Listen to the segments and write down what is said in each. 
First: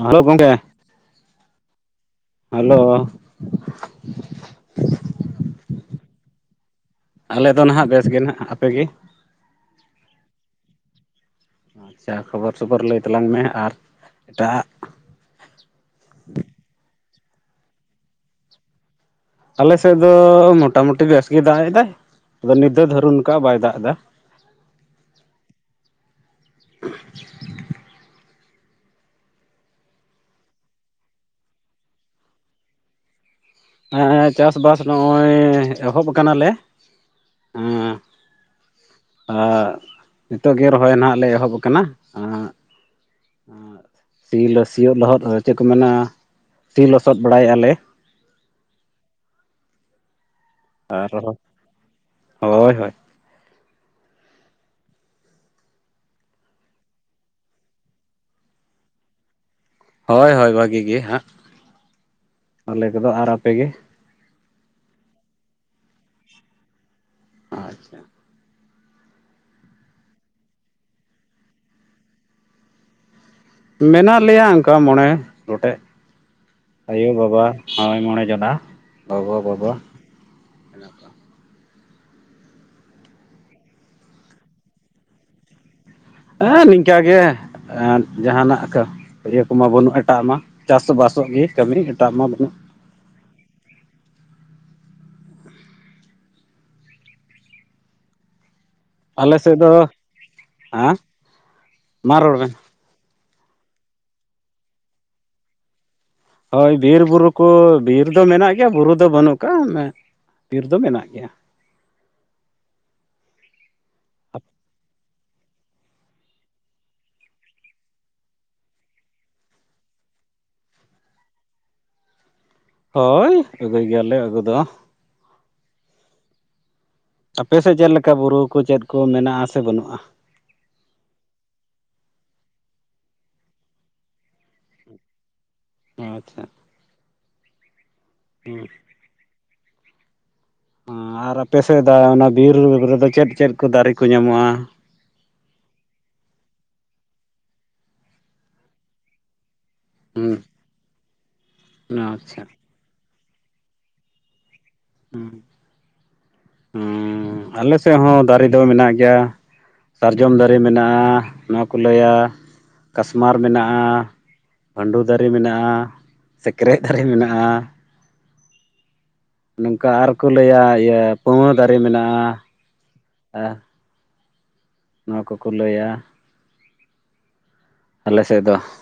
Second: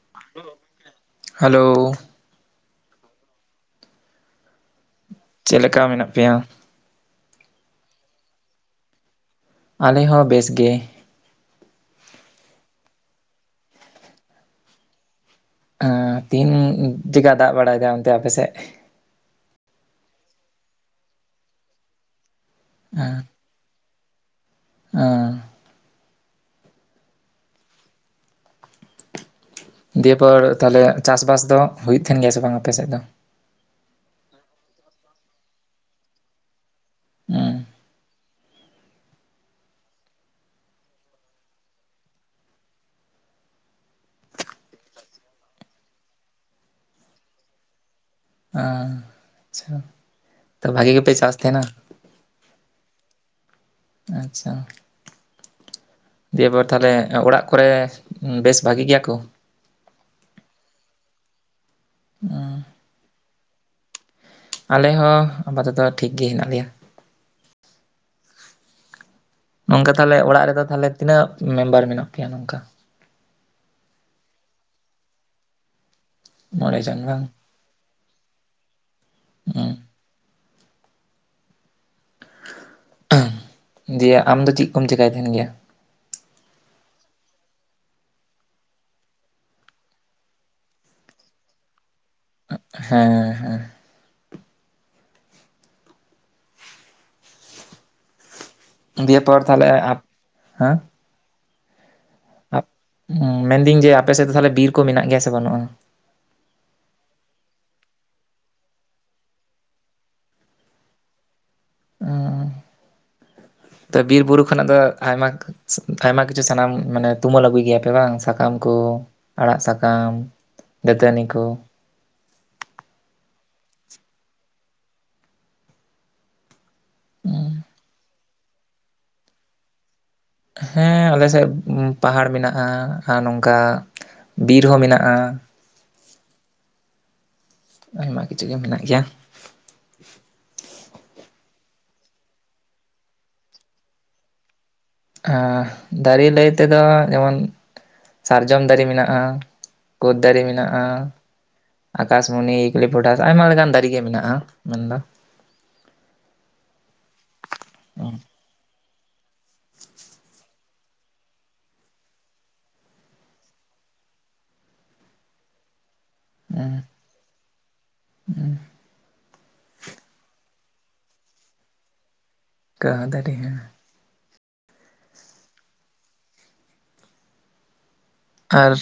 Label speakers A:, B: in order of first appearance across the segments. A: Hello ᱜᱚᱝᱠᱮ
B: hello
A: hello
B: ᱪᱮᱫ ᱞᱮᱠᱟ ᱢᱮᱱᱟᱜ ᱯᱮᱭᱟ?
A: ᱟᱞᱮ ᱫᱚ ᱱᱟᱸᱜ ᱵᱮᱥ ᱜᱮ ᱱᱟᱸᱜ ᱟᱯᱮ ᱜᱮ
B: ᱟᱞᱮ ᱦᱚᱸ ᱵᱮᱥ ᱜᱮ।
A: ᱟᱪᱪᱷᱟ ᱠᱷᱚᱵᱚᱨ ᱥᱚᱵᱚᱨ ᱞᱟᱹᱭ ᱛᱟᱞᱟᱝ ᱢᱮ ᱟᱨ ᱮᱴᱟᱜ
B: ᱛᱤᱱ [unintelligible] ᱫᱟᱜ ᱵᱟᱲᱟᱭᱮᱫᱟᱭ ᱚᱱᱛᱮ ᱟᱯᱮ ᱥᱮᱫ
A: ᱟᱞᱮᱥᱮᱫ ᱫᱚ ᱢᱚᱴᱟᱢᱩᱴᱤ ᱵᱮᱥ ᱜᱮᱭ ᱫᱟᱜ ᱮᱫᱟᱭ ᱟᱫᱚ ᱱᱤᱫᱽ ᱫᱚᱭ ᱫᱷᱟᱹᱨᱩᱱ ᱠᱟᱜᱼᱟᱭ ᱵᱟᱭ ᱫᱟᱜ ᱮᱫᱟ।
B: ᱟᱸ ᱫᱤᱭᱮ ᱯᱚᱨ ᱛᱟᱦᱚᱞᱮ ᱪᱟᱥ ᱵᱟᱥ ᱫᱚ ᱦᱩᱭᱩᱜ ᱛᱟᱦᱮᱱ ᱜᱮᱭᱟ ᱥᱮ ᱵᱟᱝ ᱟᱯᱮᱥᱮᱫ ᱫᱚ
A: ᱦᱮᱸ ᱪᱟᱥᱼᱵᱟᱥ ᱱᱚᱜᱼᱚᱭ ᱮᱦᱚᱵᱽ ᱠᱟᱱᱟ ᱞᱮ
B: ᱦᱩᱸ
A: ᱦᱮᱸ ᱟᱨ ᱱᱤᱛᱚᱜ ᱜᱮ ᱨᱚᱦᱚᱭ ᱱᱟᱸᱜ ᱞᱮ ᱮᱦᱚᱵᱽ ᱟᱠᱟᱱᱟ ᱟᱸᱜ ᱟᱸ ᱥᱤ ᱞᱚ ᱥᱤᱭᱚᱜ ᱞᱚᱦᱚᱫ ᱪᱮᱫ ᱠᱚ ᱢᱮᱱᱟ ᱥᱤ ᱞᱚᱥᱚᱫ ᱵᱟᱲᱟᱭᱮᱫᱼᱟ ᱞᱮ।
B: ᱟᱸᱻᱪᱷᱟ᱾
A: ᱟᱨᱚᱸ ᱦᱳᱭ ᱦᱳᱭ
B: ᱟᱪᱪᱷᱟ ᱫᱤᱭᱵᱟᱨ ᱛᱟᱦᱞᱮ ᱚᱲᱟᱜ ᱠᱚᱨᱮ ᱵᱮᱥ ᱵᱷᱟᱜᱤ ᱜᱮᱭᱟ ᱠᱚ᱾
A: ᱦᱳᱭ ᱦᱳᱭ ᱵᱷᱟᱹᱜᱤ ᱜᱮ ᱦᱟᱸᱜ।
B: [inaudible]
A: ᱟᱞᱮ ᱠᱚᱫᱚ ᱟᱨ ᱟᱯᱮᱜᱮ
B: ᱟᱞᱮ ᱦᱚᱸ ᱟᱯᱟᱛᱚᱛᱚ ᱴᱷᱤᱠ ᱜᱮ ᱦᱮᱱᱟᱜ ᱞᱮᱭᱟ।
A: ᱟᱪᱪᱷᱟ
B: ᱱᱚᱝᱠᱟ ᱛᱟᱦᱞᱮ ᱚᱲᱟᱜ ᱨᱮᱫᱚ ᱛᱟᱦᱞᱮ ᱛᱤᱱᱟᱹᱜ ᱢᱮᱢᱵᱟᱨ ᱢᱮᱱᱟᱜ ᱯᱮᱭᱟ ᱱᱚᱝᱠᱟ
A: ᱢᱮᱱᱟᱜ ᱞᱮᱭᱟ ᱚᱱᱠᱟ ᱢᱚᱬᱮ ᱜᱚᱴᱮᱡ
B: ᱢᱚᱬᱮ ᱡᱚᱱ
A: ᱟᱭᱳ
B: ᱵᱟᱝ?
A: ᱵᱟᱵᱟ᱾ ᱦᱳᱭ ᱢᱚᱬᱮ ᱡᱚᱱᱟ ᱜᱚᱜᱚ ᱵᱟᱵᱟ
B: ᱦᱩᱸ
A: ᱦᱮᱱᱟᱜ ᱠᱚᱣᱟ।
B: ᱫᱮᱭᱟ ᱟᱢ ᱫᱚ ᱪᱮᱫ ᱠᱚᱢ ᱪᱮᱠᱟᱭ ᱛᱟᱦᱮᱱ ᱜᱮᱭᱟ᱾
A: ᱦᱮᱸ ᱱᱤᱝᱠᱟ ᱜᱮ ᱡᱟᱦᱟᱱᱟᱜ ᱠᱟ ᱤᱭᱟᱹ ᱠᱚᱢᱟ ᱵᱟᱹᱱᱩᱜᱼᱟ ᱮᱴᱟᱜ ᱢᱟ ᱪᱟᱥ ᱵᱟᱥᱚᱜ ᱜᱮ ᱠᱟᱹᱢᱤ ᱮᱴᱟᱜ ᱢᱟ ᱵᱟᱹᱱᱩᱜ।
B: ᱦᱮᱸ ᱦᱮᱸ ᱫᱤᱭᱮ
A: ᱟᱞᱮ
B: ᱯᱚᱨ
A: ᱥᱮᱫ
B: ᱛᱟᱦᱚᱞᱮ
A: ᱫᱚ
B: ᱟᱯ ᱦᱮᱸ
A: ᱦᱟᱸ ᱢᱟ ᱨᱚᱲ ᱢᱮ।
B: ᱦᱮᱸ ᱢᱮᱱᱫᱤᱧ ᱡᱮ ᱟᱯᱮᱥᱮᱫ ᱫᱚ ᱛᱟᱦᱞᱮ ᱵᱤᱨ ᱠᱚ ᱢᱮᱱᱟᱜ ᱜᱮᱭᱟ ᱥᱮ ᱵᱟᱹᱱᱩᱜᱼᱟ᱾
A: ᱦᱳᱭ ᱵᱤᱨᱵᱩᱨᱩ ᱠᱚ ᱵᱤᱨ ᱫᱚ ᱢᱮᱱᱟᱜ ᱜᱮᱭᱟ ᱵᱩᱨᱩ ᱫᱚ ᱵᱟᱹᱱᱩᱜ ᱠᱟᱜᱼᱟ ᱵᱤᱨ ᱫᱚ ᱢᱮᱱᱟᱜ ᱜᱮᱭᱟ।
B: ᱚᱸᱻ ᱛᱚ ᱵᱤᱨ ᱵᱩᱨᱩ ᱠᱷᱚᱱᱟᱜ ᱫᱚ ᱟᱭᱢᱟ ᱟᱭᱢᱟ ᱠᱤᱪᱷᱩ ᱥᱟᱱᱟᱢ ᱢᱟᱱᱮ ᱛᱩᱢᱟᱹᱞ ᱟᱹᱜᱩᱭ ᱜᱮᱭᱟᱯᱮ ᱵᱟᱝ ᱥᱟᱠᱟᱢ ᱠᱚ ᱟᱲᱟᱜ ᱥᱟᱠᱟᱢ ᱫᱟᱹᱛᱟᱹᱱᱤ ᱠᱚ
A: ᱦᱳᱭ ᱟᱹᱜᱩᱭ ᱜᱮᱭᱟᱞᱮ ᱟᱹᱜᱩ ᱫᱚ᱾ ᱟᱯᱮᱥᱮᱫ ᱪᱮᱫ ᱞᱮᱠᱟ ᱵᱩᱨᱩ ᱠᱚ ᱪᱮᱫ ᱠᱚ ᱢᱮᱱᱟᱜᱼᱟ ᱥᱮ ᱵᱟᱹᱱᱩᱜᱼᱟ?
B: ᱦᱮᱸ ᱟᱞᱮ ᱥᱮᱫ ᱯᱟᱦᱟᱲ ᱢᱮᱱᱟᱜᱼᱟ ᱟᱨ ᱱᱚᱝᱠᱟ ᱵᱤᱨ ᱦᱚᱸ ᱢᱮᱱᱟᱜᱼᱟ।
A: ᱟᱪᱪᱷᱟ
B: ᱟᱭᱢᱟ ᱠᱤᱪᱷᱩ ᱜᱮ ᱢᱮᱱᱟᱜ ᱜᱮᱭᱟ᱾
A: ᱟᱨ ᱟᱯᱮ ᱥᱮᱫ ᱫᱚ ᱚᱱᱟ ᱵᱤᱨ ᱨᱮᱫᱚ ᱪᱮᱫ ᱪᱮᱫ ᱠᱚ ᱫᱟᱨᱮ ᱠᱚ ᱧᱟᱢᱚᱜᱼᱟ?
B: ᱟᱸᱻ ᱫᱟᱨᱮ ᱞᱟᱹᱭ ᱛᱮᱫᱚ ᱡᱮᱢᱚᱱ ᱥᱟᱨᱡᱚᱢ ᱫᱟᱨᱮ ᱢᱮᱱᱟᱜᱼᱟ ᱠᱳᱫ
A: ᱦᱩᱸ
B: ᱫᱟᱨᱮ ᱢᱮᱱᱟᱜᱼᱟ
A: ᱟᱪᱪᱷᱟ
B: ᱟᱠᱟᱥᱢᱚᱱᱤ ᱠᱟᱞᱤᱯᱚᱴᱷᱟᱥ ᱟᱭᱢᱟ ᱞᱮᱠᱟᱱ ᱫᱟᱹᱨᱤ ᱜᱮ ᱢᱮᱱᱟᱜᱼᱟ। ᱢᱮᱱᱫᱚ
A: ᱦᱩᱸ ᱦᱩᱸ ᱟᱞᱮ ᱥᱮᱫ ᱦᱚᱸ ᱫᱟᱨᱮ ᱫᱚ ᱢᱮᱱᱟᱜ ᱜᱮᱭᱟ। ᱥᱟᱨᱡᱚᱢ ᱫᱟᱨᱮ ᱢᱮᱱᱟᱜᱼᱟ ᱱᱚᱣᱟᱠᱚ ᱞᱟᱹᱭᱟ ᱠᱟᱥᱢᱟᱨ ᱢᱮᱱᱟᱜᱼᱟ। ᱵᱷᱟᱱᱰᱩ ᱫᱟᱨᱮ ᱢᱮᱱᱟᱜᱼᱟ
B: ᱦᱩᱸ
A: ᱥᱤᱠᱨᱮᱡ ᱫᱟᱨᱮ ᱢᱮᱱᱟᱜᱼᱟ
B: [unintelligible]
A: ᱱᱚᱝᱠᱟ ᱟᱨᱠᱚ ᱞᱟᱹᱭᱟ ᱤᱭᱟᱹ ᱯᱟᱺᱣᱟᱹ ᱫᱟᱨᱮ ᱢᱮᱱᱟᱜᱼᱟ।
B: ᱠᱟ ᱫᱟᱨᱮ
A: ᱟᱨ
B: ᱦᱟᱸ
A: ᱱᱚᱣᱟ ᱠᱚᱠᱚ ᱞᱟᱹᱭᱟ, ᱟᱞᱮ ᱥᱮᱫ ᱫᱚ
B: ᱟᱨ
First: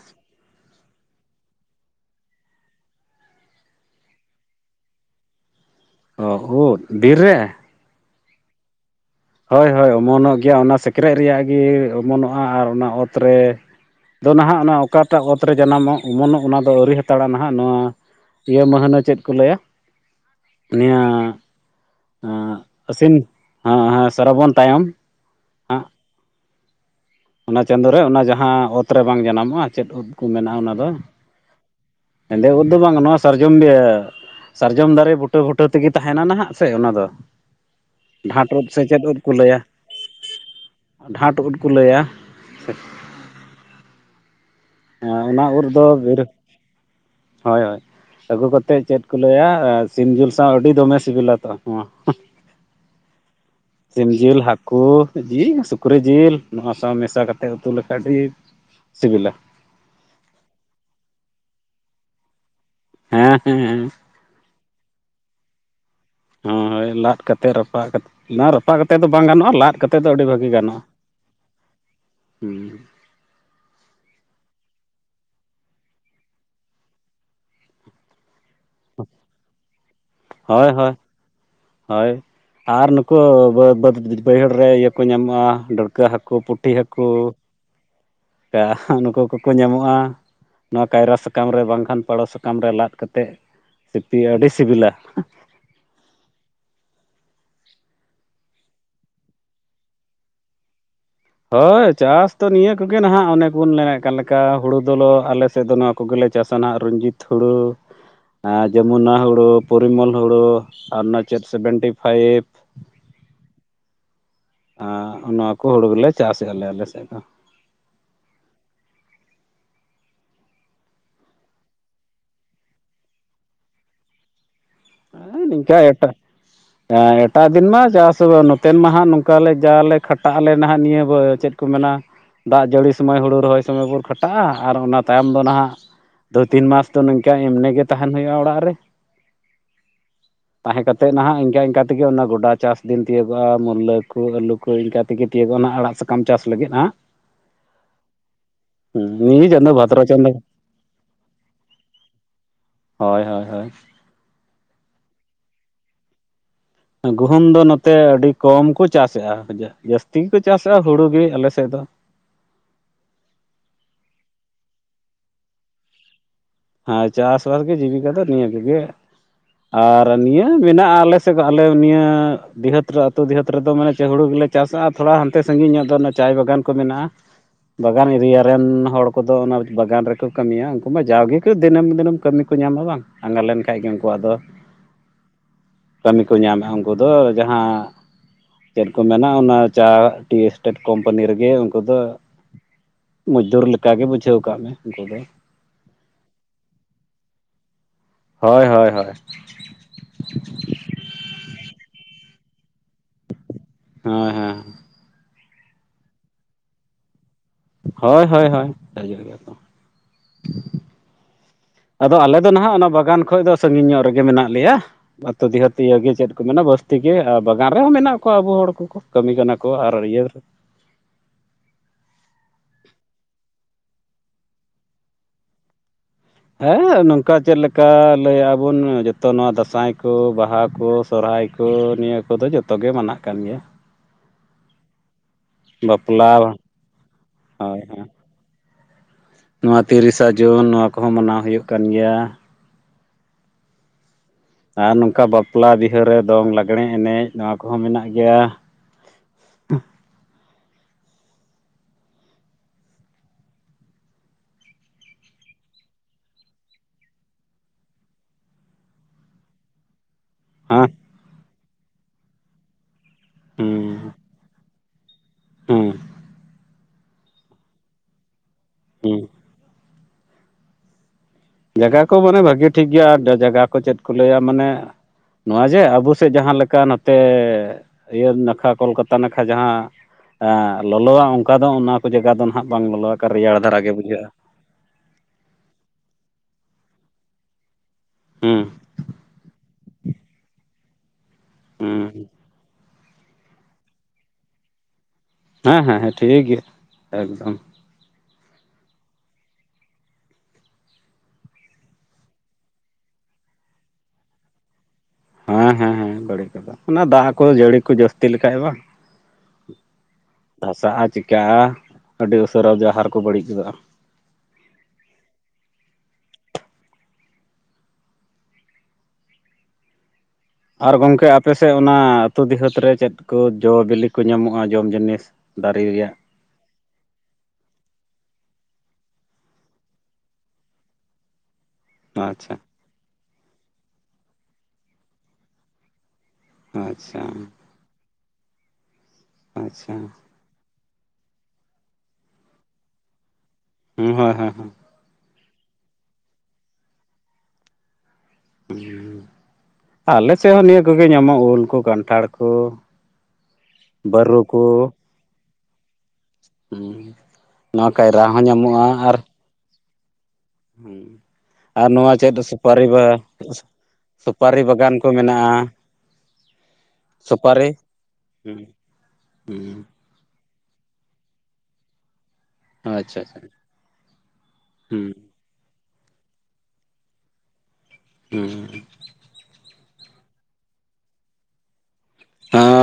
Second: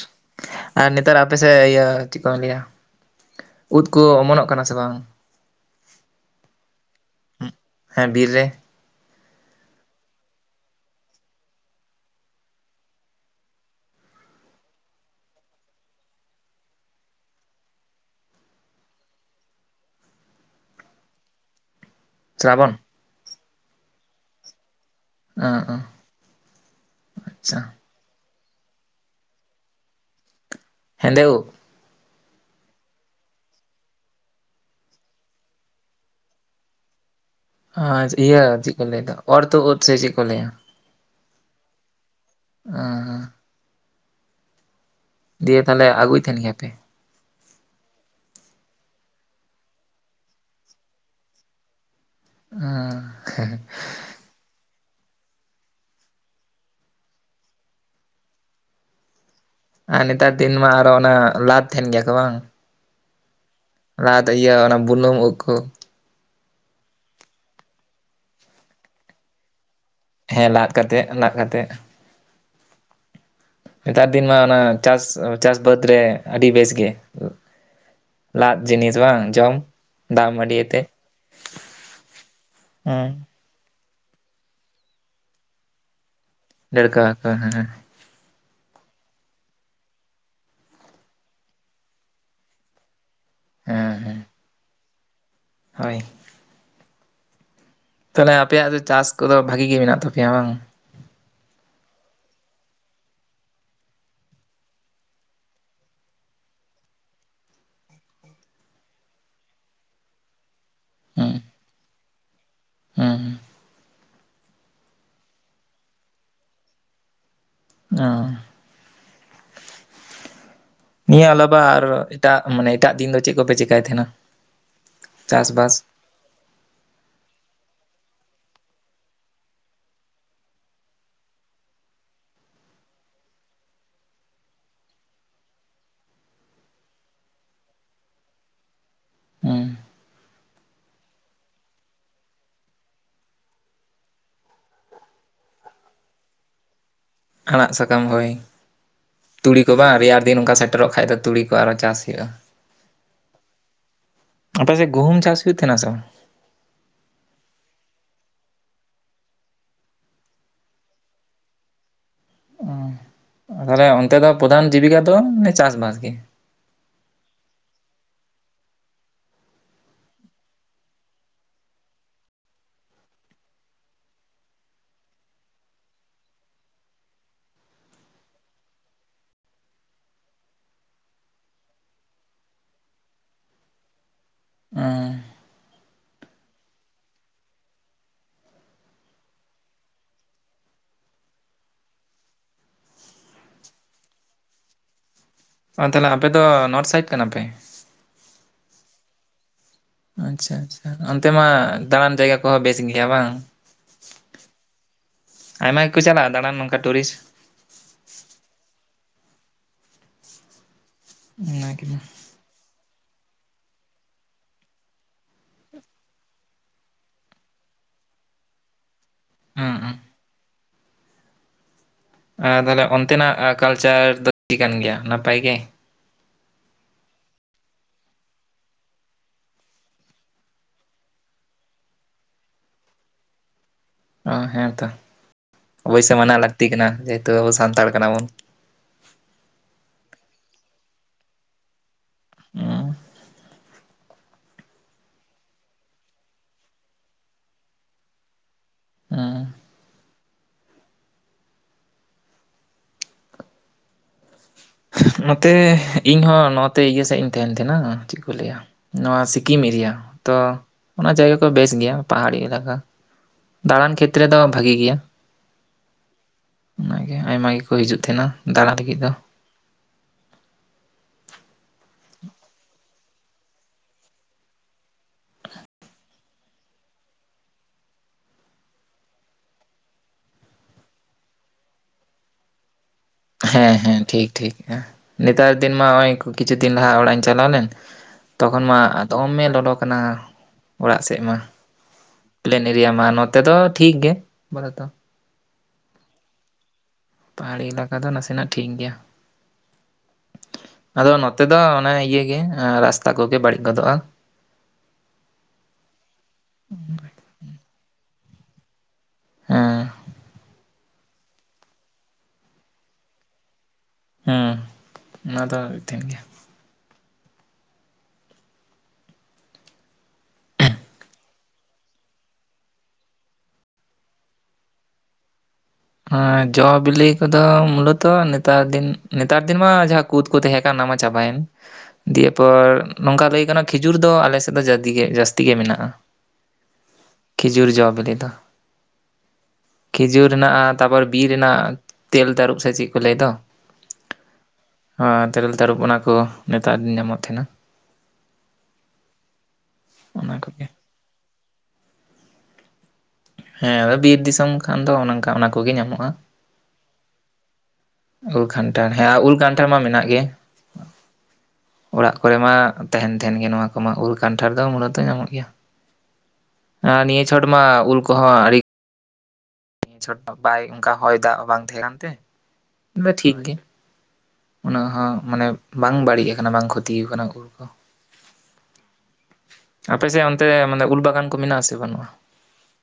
B: ᱟᱨ ᱱᱮᱛᱟᱨ ᱟᱯᱮ ᱥᱮᱫ ᱤᱭᱟᱹ ᱪᱮᱫ ᱠᱚ ᱞᱟᱹᱭᱟ ᱩᱫ ᱠᱚ ᱚᱢᱚᱱᱚᱜ ᱠᱟᱱᱟ ᱥᱮ ᱵᱟᱝ?
A: ᱚ ᱩᱫᱽ ᱵᱤᱨ ᱨᱮ
B: ᱦᱮᱸ ᱵᱤᱨ ᱨᱮ᱾
A: ᱦᱳᱭ ᱦᱳᱭ ᱚᱢᱚᱱᱚᱜ ᱜᱮᱭᱟ ᱚᱱᱟ ᱥᱮᱠᱨᱮᱡ ᱨᱮᱭᱟᱜ ᱜᱮ ᱚᱢᱚᱱᱚᱜ-ᱟ, ᱟᱨ ᱚᱱᱟ ᱚᱛᱨᱮ ᱫᱚ ᱱᱟᱦᱟᱜ ᱚᱱᱟ ᱚᱠᱟᱴᱟᱜ ᱚᱛ ᱨᱮ ᱡᱟᱱᱟᱢᱚᱜ, ᱚᱢᱚᱱᱚᱜ ᱚᱱᱟ ᱫᱚ ᱟᱹᱣᱨᱤ ᱦᱟᱛᱟᱲᱟ ᱱᱟᱦᱟᱜ ᱱᱚᱣᱟ ᱤᱭᱟᱹ ᱢᱟᱹ ᱦᱱᱮᱹ ᱪᱮᱫ ᱠᱚ ᱞᱟᱹᱭᱟ ᱱᱤᱭᱟᱹ
B: ᱪᱟ ᱵᱟᱝ
A: ᱟᱹᱥᱤᱱ ᱦᱮᱸ ᱦᱮᱸ ᱥᱟᱨᱟᱵᱚᱱ ᱛᱟᱭᱚᱢ
B: ᱚᱸ ᱚᱸ᱾
A: ᱦᱟᱸᱜ ᱚᱱᱟ ᱪᱟᱸᱫᱳ ᱨᱮ ᱚᱱᱟ ᱡᱟᱦᱟᱸ ᱚᱛ ᱨᱮ ᱵᱟᱝ ᱡᱟᱱᱟᱢᱚᱜ-ᱟ, ᱪᱮᱫ ᱩᱫ ᱠᱚ ᱢᱮᱱᱟ ᱚᱱᱟᱫᱚ᱾
B: ᱦᱮᱸᱫᱮ ᱩᱫ
A: ᱦᱮᱸᱫᱮ ᱩᱫᱽ ᱫᱚ ᱵᱟᱝ ᱱᱚᱣᱟ ᱥᱟᱨᱡᱚᱢ [unintelligible] ᱥᱟᱨᱡᱚᱢ ᱫᱟᱨᱮ ᱵᱩᱴᱟᱹᱵᱩᱴᱟᱹ ᱛᱮᱜᱮ ᱛᱟᱦᱮᱱᱟ ᱱᱟᱦᱟᱜ ᱥᱮ ᱚᱱᱟᱫᱚ᱾
B: ᱟᱨ ᱤᱭᱟᱹ ᱪᱮᱫ ᱠᱚ ᱞᱟᱹᱭ ᱫᱚ ᱚᱨ
A: ᱞᱟᱹᱭᱟ
B: ᱛᱩᱫ ᱩᱫ ᱥᱮ ᱪᱮᱫ ᱠᱚ ᱞᱟᱹᱭᱟ᱾
A: ᱰᱷᱟᱸᱴ ᱩᱫᱽ ᱠᱚ ᱞᱟᱹᱭᱟ
B: [unintelligible]
A: ᱚᱱᱟ
B: ᱫᱤᱭᱮ
A: ᱩᱨ
B: ᱛᱟᱦᱚᱞᱮ
A: ᱫᱚ ᱵᱤᱨ
B: ᱟᱹᱜᱩᱭ ᱛᱟᱦᱮᱱ ᱜᱮᱭᱟ ᱯᱮ
A: ᱦᱳᱭ ᱦᱳᱭ᱾ ᱟᱹᱜᱩ ᱠᱟᱛᱮᱫ ᱪᱮᱫ ᱠᱚ ᱞᱟᱹᱭᱟ ᱥᱤᱢ ᱡᱤᱞ ᱥᱟᱶ ᱟᱹᱰᱤ ᱫᱚᱢᱮ ᱥᱤᱵᱤᱞᱟ ᱛᱚ ᱱᱚᱣᱟ
B: ᱚ ᱦᱮᱸᱦᱮᱸ ᱮᱸ
A: ᱥᱤᱢ ᱡᱤᱞ ᱦᱟᱹᱠᱩ ᱡᱤ ᱥᱩᱠᱨᱤ ᱡᱤᱞ ᱱᱚᱣᱟ ᱥᱟᱶ ᱢᱮᱥᱟ ᱠᱟᱛᱮᱫ ᱩᱛᱩ ᱞᱮᱠᱷᱟᱡ, ᱟᱹᱰᱤ ᱥᱤᱵᱤᱞᱟ᱾
B: ᱟᱨ ᱱᱮᱛᱟᱨ ᱫᱤᱱ ᱢᱟ ᱟᱨᱚ ᱚᱱᱟ ᱞᱟᱫ ᱛᱟᱸᱦᱮᱱ ᱜᱮᱭᱟ ᱠᱚ ᱵᱟᱝ?
A: ᱦᱮᱸ ᱦᱮᱸ ᱦᱮᱸ
B: ᱞᱟᱫᱽ ᱤᱭᱟᱹ ᱚᱱᱟ ᱵᱩᱱᱩᱢ ᱩᱫ ᱠᱩ᱾
A: ᱦᱚᱸ ᱦᱳᱭ ᱞᱟᱫ ᱠᱟᱛᱮᱫ ᱨᱟᱯᱟᱜ ᱠᱟᱛᱮᱜ ᱚᱱᱟ ᱨᱟᱯᱟᱜ ᱠᱟᱛᱮᱜ ᱫᱚ ᱵᱟᱝ ᱜᱟᱱᱚᱜ-ᱟ, ᱞᱟᱫ ᱠᱟᱛᱮ
B: ᱦᱮᱸ ᱞᱟᱫ ᱠᱟᱛᱮ ᱞᱟᱫ ᱠᱟᱛᱮᱜ
A: ᱦᱩᱸ᱾
B: ᱱᱮᱛᱟᱨ ᱫᱤᱱ ᱢᱟ ᱚᱱᱟ ᱪᱟᱥ ᱪᱟᱥ ᱵᱟᱹᱫᱽ ᱨᱮ ᱟᱹᱰᱤ ᱵᱮᱥ ᱜᱮ ᱞᱟᱫ ᱡᱤᱱᱤᱥ ᱵᱟᱝ, ᱡᱚᱢ ᱫᱟᱜ ᱢᱟᱹᱰᱤ
A: ᱦᱳᱭ
B: ᱟᱛᱮᱫ
A: ᱦᱳᱭ ᱦᱳᱭ, ᱟᱨ
B: ᱦᱮᱸ
A: ᱱᱩᱠᱩᱟᱹ ᱵᱟᱹ [unintelligible] ᱵᱟᱹᱭᱦᱟᱹᱲ ᱨᱮ ᱤᱭᱟᱹ ᱠᱚ ᱧᱟᱢᱚᱜ-ᱟ, ᱰᱟᱹᱲᱠᱟᱹ ᱦᱟᱹᱠᱩ ᱯᱩ
B: ᱰᱟᱹᱲᱠᱟᱹ ᱦᱟᱹᱠᱳ ᱦᱮᱸ,
A: ᱠᱟ ᱱᱩᱠᱩ ᱠᱩᱠᱩ ᱧᱟᱢᱚᱜ-ᱟ, ᱱᱚᱣᱟ ᱠᱟᱭᱨᱟ ᱥᱟᱠᱟᱢ ᱨᱮ ᱵᱟᱝᱠᱷᱟᱱ ᱯᱟᱹᱲᱳ ᱥᱟᱠᱟᱢ ᱨᱮ ᱞᱟᱫ ᱠᱟᱛ ᱛᱮᱜ
B: ᱦᱮᱸ
A: ᱥᱤᱯᱤ ᱟᱹᱰᱤ ᱥᱤᱵᱤᱞᱟ᱾
B: ᱦᱳᱭ᱾ ᱛᱟᱦᱚᱞᱮ ᱟᱯᱮᱭᱟᱜ ᱫᱚ ᱪᱟᱥ ᱠᱚᱫᱚ ᱵᱷᱟᱜᱤ ᱜᱤ ᱢᱮᱱᱟᱜ ᱛᱟᱯᱮᱭᱟ ᱵᱟᱝ?
A: ᱦᱳᱭ ᱪᱟᱥ ᱫᱚ ᱱᱤᱭᱟᱹ ᱠᱚᱜᱮ ᱱᱟᱸᱦᱟᱜ ᱚᱱᱮᱵᱚᱱ ᱢᱮᱱᱮᱫ ᱠᱟᱱ ᱞᱮᱠᱟ ᱦᱩᱲᱩ ᱫᱚᱞᱚ ᱟᱞᱮ ᱥᱮᱫ ᱫᱚ ᱱᱚᱣᱟ ᱠᱚ ᱜᱮᱞᱮ ᱪᱟᱥᱟ ᱱᱟᱦᱟᱜ ᱨᱚᱧᱡᱤᱛ ᱦᱩᱲᱩ, ᱡᱚᱢᱩᱱᱟ ᱦᱩᱲᱩ, ᱯᱚᱨᱤᱢᱚᱞ ᱦᱩᱲᱩ ᱟᱨ ᱚᱱᱟ ᱪᱮᱫ
B: ᱦᱩᱸ
A: ᱥᱮᱵᱷᱮᱱᱴᱤ ᱯᱷᱟᱭᱤᱵᱽ
B: ᱦᱩᱸ
A: ᱟᱸ ᱚᱱᱟ ᱠᱚ ᱦᱩᱲᱩ ᱜᱮᱞᱮ ᱪᱟᱥ ᱥᱮᱟᱞᱮ ᱟᱞᱮ ᱥᱮᱫ ᱫᱚ᱾
B: ᱚᱸᱻ ᱱᱤᱭᱟᱹ ᱟᱞᱟᱵᱟ ᱟᱨ ᱮᱴᱟᱜ ᱢᱟᱱᱮ ᱮᱴᱟᱜ ᱫᱤᱱ ᱫᱚ ᱪᱮᱫ ᱠᱚᱯᱮ ᱪᱮᱠᱟᱭᱫ ᱛᱟᱦᱮᱱᱟ?
A: ᱟᱸ ᱱᱤᱝᱠᱟ
B: ᱪᱟᱥᱵᱟᱥ
A: ᱮᱠᱴᱟᱜ ᱮᱴᱟᱜ ᱫᱤᱱ ᱢᱟ ᱪᱟᱥ ᱱᱚᱛᱮᱱ ᱢᱟ ᱦᱟᱸᱜ ᱱᱚᱝᱠᱟ ᱞᱮ ᱡᱟᱞᱮ ᱠᱷᱟᱴᱟᱜ ᱟᱞᱮ ᱱᱟᱦᱟᱜ ᱱᱤᱭᱟᱹ ᱪᱮᱫ ᱠᱚ ᱢᱮᱱᱟ ᱫᱟᱜ ᱡᱟᱹᱲᱤ ᱥᱚᱢᱚᱭ ᱦᱩᱲᱩ ᱨᱚᱦᱚᱭ ᱥᱚᱢᱚᱭ ᱵᱚᱱ ᱠᱷᱟᱴᱟᱜ-ᱟ ᱟᱨ ᱚᱱᱟ ᱛᱟᱭᱚᱢ ᱫᱚ ᱱᱟᱦᱟᱜ ᱫᱩ ᱛᱤᱱ ᱢᱟᱥ ᱫᱚ ᱱᱚᱤᱝᱠᱟ ᱮᱢᱱᱤ ᱜᱮ ᱛᱟᱦᱮᱱ ᱦᱩᱭᱩᱜ-ᱟ ᱚᱲᱟᱜ ᱨᱮ᱾
B: ᱦᱩᱸ
A: ᱛᱟᱦᱮᱸ ᱠᱟᱛᱮᱜ ᱱᱟᱦᱟᱜ ᱤᱱᱠᱟ ᱤᱱᱠᱟ ᱛᱮᱜᱮ ᱚᱱᱟ ᱜᱚᱰᱟ ᱪᱟᱥ ᱫᱤᱱ ᱛᱤᱭᱟᱹᱜᱚᱜ-ᱟ ᱢᱩᱞᱟᱹ ᱠᱚ, ᱟᱹᱞᱩ ᱠᱚ, ᱠᱚ ᱤᱱᱠᱟ ᱛᱮᱜᱮ ᱛᱤᱭᱟᱹᱜᱚᱜ-ᱟ ᱱᱟᱜ ᱟᱲᱟᱜ ᱥᱟᱠᱟᱢ ᱪᱟᱥ ᱞᱟᱹᱜᱤᱫ ᱦᱟᱸ
B: ᱟᱲᱟᱜ ᱥᱟᱠᱟᱢ ᱦᱳᱭ
A: ᱱᱤᱭᱟᱹ
B: ᱛᱩᱲᱤ
A: ᱪᱟᱸᱫᱳ
B: ᱠᱚ ᱵᱟᱝ
A: ᱵᱷᱟᱫᱨᱚ
B: ᱨᱮᱭᱟᱲ
A: ᱪᱟᱸᱫᱳ
B: ᱫᱤᱱ ᱚᱱᱠᱟ ᱥᱮᱴᱮᱨᱚᱜ ᱠᱷᱟᱡ ᱫᱚ ᱛᱩᱲᱤ ᱠᱚ ᱟᱨᱦᱚ ᱪᱟᱥ ᱦᱩᱭᱩᱜᱼᱟ
A: ᱦᱳᱭ ᱦᱳᱭ ᱦᱳᱭ
B: ᱟᱯᱟᱥᱮᱫ ᱜᱩᱦᱩᱢ ᱪᱟᱥ ᱦᱩᱭᱩᱜ ᱛᱟᱦᱮᱱᱟ ᱥᱮ ᱵᱟᱝ
A: ᱜᱩᱦᱩᱢ ᱫᱚ ᱱᱚᱛᱮ ᱟᱹᱰᱤ ᱠᱚᱢ ᱠᱚ ᱪᱟᱥᱮᱫᱼᱟ ᱡᱟᱹᱥᱛᱤ ᱜᱮᱠᱚ ᱪᱟᱥᱟ ᱦᱩᱲᱩ ᱜᱮ ᱟᱞᱮ ᱥᱮᱫ ᱫᱚ
B: ᱛᱟᱦᱚᱞᱮ ᱚᱱᱛᱮ ᱫᱚ ᱯᱨᱚᱫᱷᱟᱱ ᱡᱤᱵᱤᱠᱟ ᱫᱚ ᱪᱟᱥᱵᱟᱥ ᱜᱮ
A: ᱦᱮᱸ ᱪᱟᱥᱵᱟᱥ ᱜᱮ ᱡᱤᱵᱤᱠᱟ ᱫᱚ ᱱᱤᱭᱟᱹ ᱠᱚᱜᱮ ᱟᱨ ᱱᱤᱭᱟᱹ ᱢᱮᱱᱟᱜᱼᱟ ᱟᱞᱮ ᱟᱞᱮ ᱱᱤᱭᱟᱹ ᱰᱤᱦᱟᱹᱛ ᱨᱮ ᱟᱹᱛᱩ ᱰᱤᱦᱟᱹᱛ ᱨᱮᱫᱚ ᱢᱟᱱᱮ ᱦᱩᱲᱩ ᱜᱮᱞᱮ ᱪᱟᱥᱮᱜᱼᱟ ᱛᱷᱚᱲᱟ ᱦᱟᱱᱛᱮ ᱥᱟᱺᱜᱤᱧ ᱧᱚᱜ ᱫᱚ ᱪᱟᱭ ᱵᱟᱜᱟᱱ ᱠᱚ ᱢᱮᱱᱟᱜᱼᱟ ᱵᱟᱜᱟᱱ ᱮᱨᱤᱭᱟ ᱨᱮᱱ ᱦᱚᱲ ᱠᱚᱫᱚ ᱚᱱᱟ ᱵᱟᱜᱟᱱ ᱨᱮᱠᱚ ᱠᱟᱹᱢᱤᱭᱟ ᱩᱱᱠᱩ ᱢᱟ ᱡᱟᱣᱜᱮ ᱠᱟᱺᱡ ᱫᱤᱱᱟᱹᱢ ᱫᱤᱱᱟᱹᱢ ᱠᱟᱹᱢᱤ ᱠᱚ ᱧᱟᱢᱟ ᱵᱟᱝ ᱟᱸᱜᱟ ᱞᱮᱱᱠᱷᱟᱡ ᱜᱮ ᱩᱱᱠᱩᱣᱟᱜ ᱫᱚ
B: [inaudible]
A: ᱠᱟᱹᱢᱤ ᱠᱚ ᱧᱟᱢᱮᱜ-ᱟ ᱩᱝᱠᱩ ᱫᱚ ᱡᱟᱦᱟᱸ ᱪᱮᱫ ᱠᱚ ᱢᱮᱱᱟᱜ-ᱟ ᱚᱱᱟ ᱪᱟ ᱴᱤ ᱮᱥᱴᱮᱴ ᱠᱳᱢᱯᱟᱱᱤ ᱨᱮᱜᱮ ᱩᱱᱠᱩ ᱫᱚ ᱢᱚᱡᱽᱫᱩᱨ ᱞᱮᱠᱟᱜ ᱜᱮ ᱵᱩᱡᱷᱟᱹᱣ ᱠᱟᱜ ᱢᱮ ᱩᱱᱠᱩ ᱫᱚ
B: ᱟᱨ ᱛᱟᱦᱞᱮ ᱟᱯᱮ ᱫᱚ ᱱᱚᱨᱛᱷ ᱥᱟᱭᱤᱰ ᱠᱟᱱᱟᱯᱮ
A: ᱦᱳᱭ ᱦᱳᱭ ᱦᱳᱭ
B: ᱟᱪᱪᱷᱟ ᱟᱪᱪᱷᱟ ᱚᱱᱛᱮ ᱢᱟ ᱫᱟᱬᱟᱱ ᱡᱟᱭᱜᱟ ᱠᱚᱦᱚᱸ ᱵᱮᱥ ᱜᱮᱭᱟ ᱵᱟᱝ
A: ᱦᱮᱸ ᱦᱮᱸ ᱦᱮᱸ
B: ᱟᱭᱢᱟ ᱜᱮᱠᱚ ᱪᱟᱞᱟᱜᱼᱟ ᱫᱟᱬᱟᱱ ᱱᱚᱝᱠᱟ ᱴᱩᱨᱤᱥᱴ
A: ᱦᱳᱭ ᱦᱳᱭ ᱦᱳᱭ ᱦᱟᱡᱩᱜ ᱜᱮᱭᱟ ᱠᱚ
B: ᱚᱱᱟᱜᱮ
A: ᱟᱫᱚ ᱟᱞᱮ ᱫᱚ ᱱᱟᱦᱟᱜ ᱚᱱᱟ ᱵᱟᱜᱟᱱ ᱠᱷᱚᱡ ᱫᱚ ᱥᱟᱺᱜᱤᱧ ᱧᱚᱜ ᱨᱮᱜᱮ ᱢᱮᱱᱟᱜ ᱞᱮᱭᱟ ᱟᱹᱛᱩ ᱫᱤᱦᱟᱹᱛᱤᱭᱟᱹ ᱜᱮ ᱪᱮᱫ ᱠᱚ ᱢᱮᱱᱟ ᱵᱚᱥᱛᱤ ᱜᱮ ᱟᱨ ᱵᱟᱜᱟᱱ ᱨᱮᱦᱚᱸ ᱢᱮᱱᱟᱜ ᱠᱚᱣᱟ ᱟᱵᱚ ᱦᱚᱲ ᱠᱚ ᱠᱟᱹᱢᱤ ᱠᱟᱱᱟ ᱠᱚ ᱟᱨ
B: ᱦᱩᱸ
A: ᱤᱭᱟᱹ
B: ᱟᱨ ᱛᱟᱦᱞᱮ ᱚᱱᱛᱮᱱᱟᱜ ᱠᱟᱞᱪᱟᱨ ᱫᱚ ᱪᱮᱫ ᱠᱟᱱ ᱜᱮᱭᱟ ᱱᱟᱯᱟᱭ ᱜᱮ
A: ᱦᱮᱸ ᱱᱚᱝᱠᱟ ᱪᱮᱫ ᱞᱮᱠᱟ ᱞᱟᱹᱭᱟ ᱵᱚᱱ ᱡᱚᱛᱚ ᱱᱚᱣᱟ ᱫᱟᱸᱥᱟᱭ ᱠᱚ ᱵᱟᱦᱟ ᱠᱚ ᱥᱚᱨᱚᱦᱟᱭ ᱛᱚ ᱱᱤᱭᱟᱹ ᱠᱚᱫᱚ ᱡᱚᱛᱚᱜᱮ ᱢᱟᱱᱟᱜ ᱠᱟᱱ ᱜᱮᱭᱟ
B: ᱚ ᱦᱮᱸᱛᱚ ᱚᱵᱚᱥᱥᱳᱭ ᱢᱟᱱᱟᱜ
A: ᱵᱟᱯᱞᱟ
B: ᱞᱟᱹᱠᱛᱤ ᱠᱟᱱᱟ ᱡᱮᱦᱮᱛᱩ ᱟᱵᱚ
A: ᱦᱳᱭ
B: ᱥᱟᱱᱛᱟᱲ
A: ᱦᱳᱭ
B: ᱠᱟᱱᱟ ᱵᱚᱱ
A: ᱱᱚᱣᱟ ᱛᱤᱨᱤᱥᱟ ᱡᱩᱱ ᱱᱚᱣᱟ ᱠᱚᱦᱚᱸ ᱢᱟᱱᱟᱣ ᱦᱩᱭᱩᱜ ᱠᱟᱱ ᱜᱮᱭᱟ ᱟᱨ ᱱᱚᱝᱠᱟ ᱵᱟᱯᱞᱟ ᱵᱤᱦᱟᱹᱨᱮ ᱫᱚᱝ ᱞᱟᱜᱽᱲᱮ ᱮᱱᱮᱡ ᱱᱚᱣᱟ ᱠᱚᱦᱚᱸ ᱢᱮᱱᱟᱜ ᱜᱮᱭᱟ
B: ᱦᱩᱸ ᱱᱚᱛᱮ ᱤᱧᱦᱚᱸ ᱱᱚᱛᱮ ᱤᱭᱟᱹ ᱥᱮᱫ ᱤᱧ ᱛᱟᱦᱮᱱ ᱠᱟᱱᱟ ᱪᱮᱫ ᱠᱚ ᱞᱟᱹᱭᱟ ᱱᱚᱣᱟ ᱥᱤᱠᱤᱢ ᱮᱨᱤᱭᱟ ᱛᱚ
A: ᱦᱮᱸ
B: ᱚᱱᱟ ᱡᱟᱭᱜᱟ ᱠᱚ ᱵᱮᱥ ᱜᱮᱭᱟ ᱯᱟᱦᱟᱲᱤ ᱮᱞᱟᱠᱟ ᱫᱟᱬᱟᱱ
A: ᱦᱩᱸ
B: ᱠᱷᱮᱛᱨᱮ ᱫᱚ ᱵᱷᱟᱜᱤ ᱜᱮᱭᱟ
A: [inaudible]
B: ᱚᱱᱟᱜᱮ ᱟᱭᱢᱟ ᱜᱮᱠᱚ ᱦᱤᱡᱩᱜ ᱛᱟᱦᱮᱱᱟ ᱫᱟᱬᱟ ᱞᱟᱹᱜᱤᱫ ᱫᱚ
A: ᱦᱮᱸ ᱡᱟᱭᱜᱟ ᱠᱚ ᱢᱟᱱᱮ ᱵᱷᱟᱹᱜᱤ ᱴᱷᱤᱠ ᱜᱮᱭᱟ ᱟᱨ ᱡᱟᱭᱜᱟ ᱠᱚ ᱪᱮᱫ ᱠᱚ ᱞᱟᱹᱭᱟ ᱢᱟᱱᱮ ᱱᱚᱣᱟ ᱡᱮ ᱟᱵᱚ ᱥᱮᱫ ᱡᱟᱦᱟᱸ ᱞᱮᱠᱟ ᱱᱚᱛᱮ ᱤᱭᱟᱹ ᱱᱟᱠᱷᱟ ᱠᱳᱞᱠᱟᱛᱟ ᱱᱟᱠᱷᱟ ᱡᱟᱦᱟᱸ ᱞᱚᱞᱚᱣᱟ ᱚᱱᱠᱟ ᱫᱚ ᱚᱱᱟ ᱠᱚ ᱡᱟᱭᱜᱟ ᱫᱚ ᱱᱟᱦᱟᱜ ᱵᱟᱝ ᱞᱚᱞᱚᱣᱟ ᱟᱠᱟᱱ ᱨᱮᱭᱟᱲ
B: ᱦᱮᱸ
A: ᱫᱷᱟᱨᱟ ᱜᱮ
B: ᱦᱮᱸ ᱴᱷᱤᱠ
A: ᱵᱩᱡᱷᱟᱹᱜᱼᱟ
B: ᱴᱷᱤᱠ, ᱱᱮᱛᱟᱨ ᱫᱤᱱ ᱢᱟ ᱱᱚᱜᱼᱚᱭ ᱠᱤᱪᱷᱩ ᱫᱤᱱ ᱞᱟᱦᱟ ᱚᱲᱟᱜ ᱤᱧ ᱪᱟᱞᱟᱣ ᱞᱮᱱ
A: ᱦᱮᱸ
B: ᱛᱚᱠᱷᱚᱱ ᱢᱟ ᱫᱚᱢᱢᱮ ᱞᱚᱞᱚ ᱠᱟᱱᱟ ᱚᱲᱟᱜ ᱥᱮᱫ ᱢᱟ
A: ᱦᱮᱸ
B: ᱯᱞᱮᱱ ᱮᱨᱤᱭᱟ ᱢᱟ ᱱᱚᱛ ᱡᱷᱚᱛᱚ ᱴᱷᱤᱠ ᱜᱮ ᱵᱚᱞ [unintelligible] ᱛᱚ
A: ᱦᱮᱸ ᱦᱮᱸ ᱦᱮᱸ ᱴᱷᱤᱠ ᱜᱮᱭᱟ ᱮᱠᱫᱚᱢ
B: ᱯᱟᱦᱟᱲᱤ ᱮᱞᱟᱠᱟ ᱫᱚ ᱱᱟᱥᱮᱱᱟᱜ ᱴᱷᱤᱠ ᱜᱮᱭᱟ ᱟᱫᱚ ᱱᱚᱛᱮ ᱫᱚ ᱚᱱᱮ ᱤᱭᱮ ᱜᱮ ᱨᱟᱥᱛᱟ ᱠᱚᱜᱮ ᱵᱟᱹᱲᱤᱡ ᱜᱚᱫᱚᱜᱼᱟ
A: ᱦᱮᱸ ᱦᱮᱸ ᱦᱮᱸ ᱵᱟᱹᱲᱤᱡ ᱪᱟᱵᱟᱜ ᱚᱱᱟ ᱫᱟᱜ ᱠᱚ ᱡᱟᱹᱲᱤ ᱠᱚ ᱡᱟᱹᱥᱛᱤ ᱞᱮᱠᱷᱟᱡ ᱵᱟᱝ
B: ᱦᱮᱸ
A: ᱫᱷᱟᱥᱟᱜᱼᱟ ᱪᱤᱠᱟᱹᱜᱼᱟ ᱟᱹᱰᱤ ᱩᱥᱟᱹᱨᱟ ᱡᱟᱦᱟᱨ ᱠᱚ ᱵᱟᱹᱲᱤᱡ ᱜᱚᱫᱚᱜᱼᱟ
B: ᱦᱮᱸ ᱚᱱᱟᱫᱚ ᱴᱷᱤᱠ ᱜᱮᱭᱟ᱾
A: ᱟᱨ ᱜᱚᱢᱠᱮ ᱟᱯᱮ ᱥᱮᱫ ᱚᱱᱟ ᱟᱹᱛᱩ ᱫᱤᱦᱟᱹᱛ ᱨᱮ ᱪᱮᱫ ᱠᱚ ᱡᱚᱼ ᱵᱤᱞᱤ ᱠᱚ ᱧᱟᱢᱚᱜᱼᱟ ᱡᱚᱢ ᱡᱤᱱᱤᱥ? ᱫᱟᱨᱮ ᱜᱮ
B: ᱡᱚ ᱵᱤᱞᱤ ᱠᱚᱫᱚ ᱢᱩᱞᱚᱛᱚ ᱱᱮᱛᱟᱨ ᱫᱤᱱ ᱱᱮᱛᱟᱨ ᱫᱤᱱ ᱢᱟ ᱡᱟᱦᱟᱸ ᱠᱩᱫ ᱠᱚ ᱛᱟᱦᱮᱸ ᱠᱟᱱᱟ ᱚᱱᱟ ᱢᱟ ᱪᱷᱟᱵᱟᱭᱮᱱᱟ᱾
A: ᱟᱪᱪᱷᱟ
B: ᱫᱤᱭᱮᱯᱚᱨ ᱱᱚᱝᱠᱟ ᱞᱟᱹᱭ ᱜᱟᱱᱚᱜ-ᱟ ᱠᱷᱤᱡᱩᱨ ᱫᱚ ᱟᱞᱮ ᱥᱮᱫ ᱫᱚ ᱡᱟᱫᱤ ᱜᱮ ᱡᱟᱹᱥᱛᱤ ᱜᱮ ᱢᱮᱱᱟᱜᱼᱟ᱾
A: ᱟᱪᱪᱷᱟ,
B: ᱠᱷᱤᱡᱩᱨ ᱡᱚ ᱵᱤᱞᱤ ᱫᱚ
A: ᱟᱪᱪᱷᱟ
B: ᱠᱷᱤᱡᱩᱨ ᱨᱮᱱᱟᱜ ᱟᱨ ᱛᱟᱯᱚᱨ ᱵᱤᱨ ᱨᱮᱱᱟᱜ ᱛᱮᱞ ᱛᱟᱹᱨᱩᱵ ᱥᱮ ᱪᱮᱫ ᱠᱚ ᱞᱟᱹᱭ ᱫᱚ?
A: ᱦᱩᱸ ᱦᱟ ᱦᱮ ᱦᱚᱸ
B: ᱟᱨ ᱛᱮᱨᱮᱞ ᱛᱟᱹᱨᱩᱵ ᱚᱱᱟ ᱠᱚ ᱱᱮᱛᱟᱨ ᱫᱤᱱ ᱧᱟᱢᱚᱜ ᱛᱟᱦᱮᱱᱟ᱾
A: ᱟᱞᱮ ᱥᱮᱫ ᱦᱚᱸ ᱱᱤᱭᱟᱹ ᱠᱚᱜᱮ ᱧᱟᱢᱚᱜ ᱩᱞ ᱠᱚ ᱠᱟᱱᱴᱷᱟᱲ ᱠᱚ
B: ᱦᱮᱸ ᱵᱤᱨ
A: ᱵᱟᱹᱨᱩ
B: ᱫᱤᱥᱚᱢ ᱠᱷᱟᱱ ᱫᱚ ᱚᱱᱮ ᱚᱝᱠᱟ ᱚᱱᱟ ᱠᱚᱜᱮ ᱧᱟᱢᱚᱜᱼᱟ᱾
A: ᱦᱮᱸ ᱱᱚᱣᱟ ᱠᱟᱭᱨᱟ ᱦᱚᱸ ᱧᱟᱢᱚᱜᱼᱟ ᱟᱨ
B: ᱱᱮᱛᱟᱨ ᱢᱟ ᱢᱮᱱᱟᱜ ᱜᱮ
A: ᱟᱨ
B: ᱚᱲᱟᱜ
A: ᱱᱚᱣᱟ
B: ᱠᱚᱨᱮ
A: ᱪᱮᱫ
B: ᱢᱟ
A: ᱥᱩᱯᱟᱨᱤ
B: ᱛᱟᱦᱮᱱ
A: ᱵᱟ
B: ᱛᱟᱦᱮᱱ ᱜᱮ ᱱᱚᱣᱟ ᱠᱚᱢᱟ ᱩᱞ ᱠᱟᱱᱴᱷᱟᱲ ᱫᱚ
A: ᱥᱩᱯᱟᱨᱤ ᱵᱟᱜᱟᱱ
B: ᱢᱩᱞᱚᱛᱚ
A: ᱠᱚ
B: ᱧᱟᱢᱚᱜ ᱜᱮᱭᱟ᱾
A: ᱢᱮᱱᱟᱜᱼᱟ
B: ᱟᱨ ᱱᱤᱭᱟᱹ ᱪᱷᱚᱴ ᱢᱟ ᱩᱞ ᱠᱚᱦᱚᱸ ᱟᱹᱰᱤ
A: ᱦᱩᱸ
B: [unintelligible] ᱵᱟᱭ ᱚᱱᱠᱟ ᱦᱚᱭ ᱫᱟᱜ ᱵᱟᱝ ᱛᱟᱦᱮᱸ ᱠᱟᱱᱛᱮ, ᱛᱟᱦᱚᱞᱮ
A: ᱟᱪᱪᱷᱟ
B: ᱴᱷᱤᱠ
A: ᱟᱪᱪᱷᱟ
B: ᱜᱮ, ᱚᱱᱟ ᱦᱚᱸ ᱢᱟᱱᱮ ᱵᱟᱝ ᱵᱟᱹᱲᱤᱡ ᱟᱠᱟᱱᱟ ᱵᱟᱝ ᱠᱷᱚᱛᱤ ᱟᱠᱟᱱᱟ ᱩᱞ ᱠᱚ,
A: ᱦᱮᱸ,
B: ᱟᱯᱮᱥᱮᱫ ᱚᱱᱛᱮ ᱢᱟᱱᱮ ᱩᱞ ᱵᱟᱜᱟᱱ ᱠᱚ ᱢᱮᱱᱟᱜ ᱟᱥᱮ ᱵᱟᱹᱱᱩᱜᱼᱟ?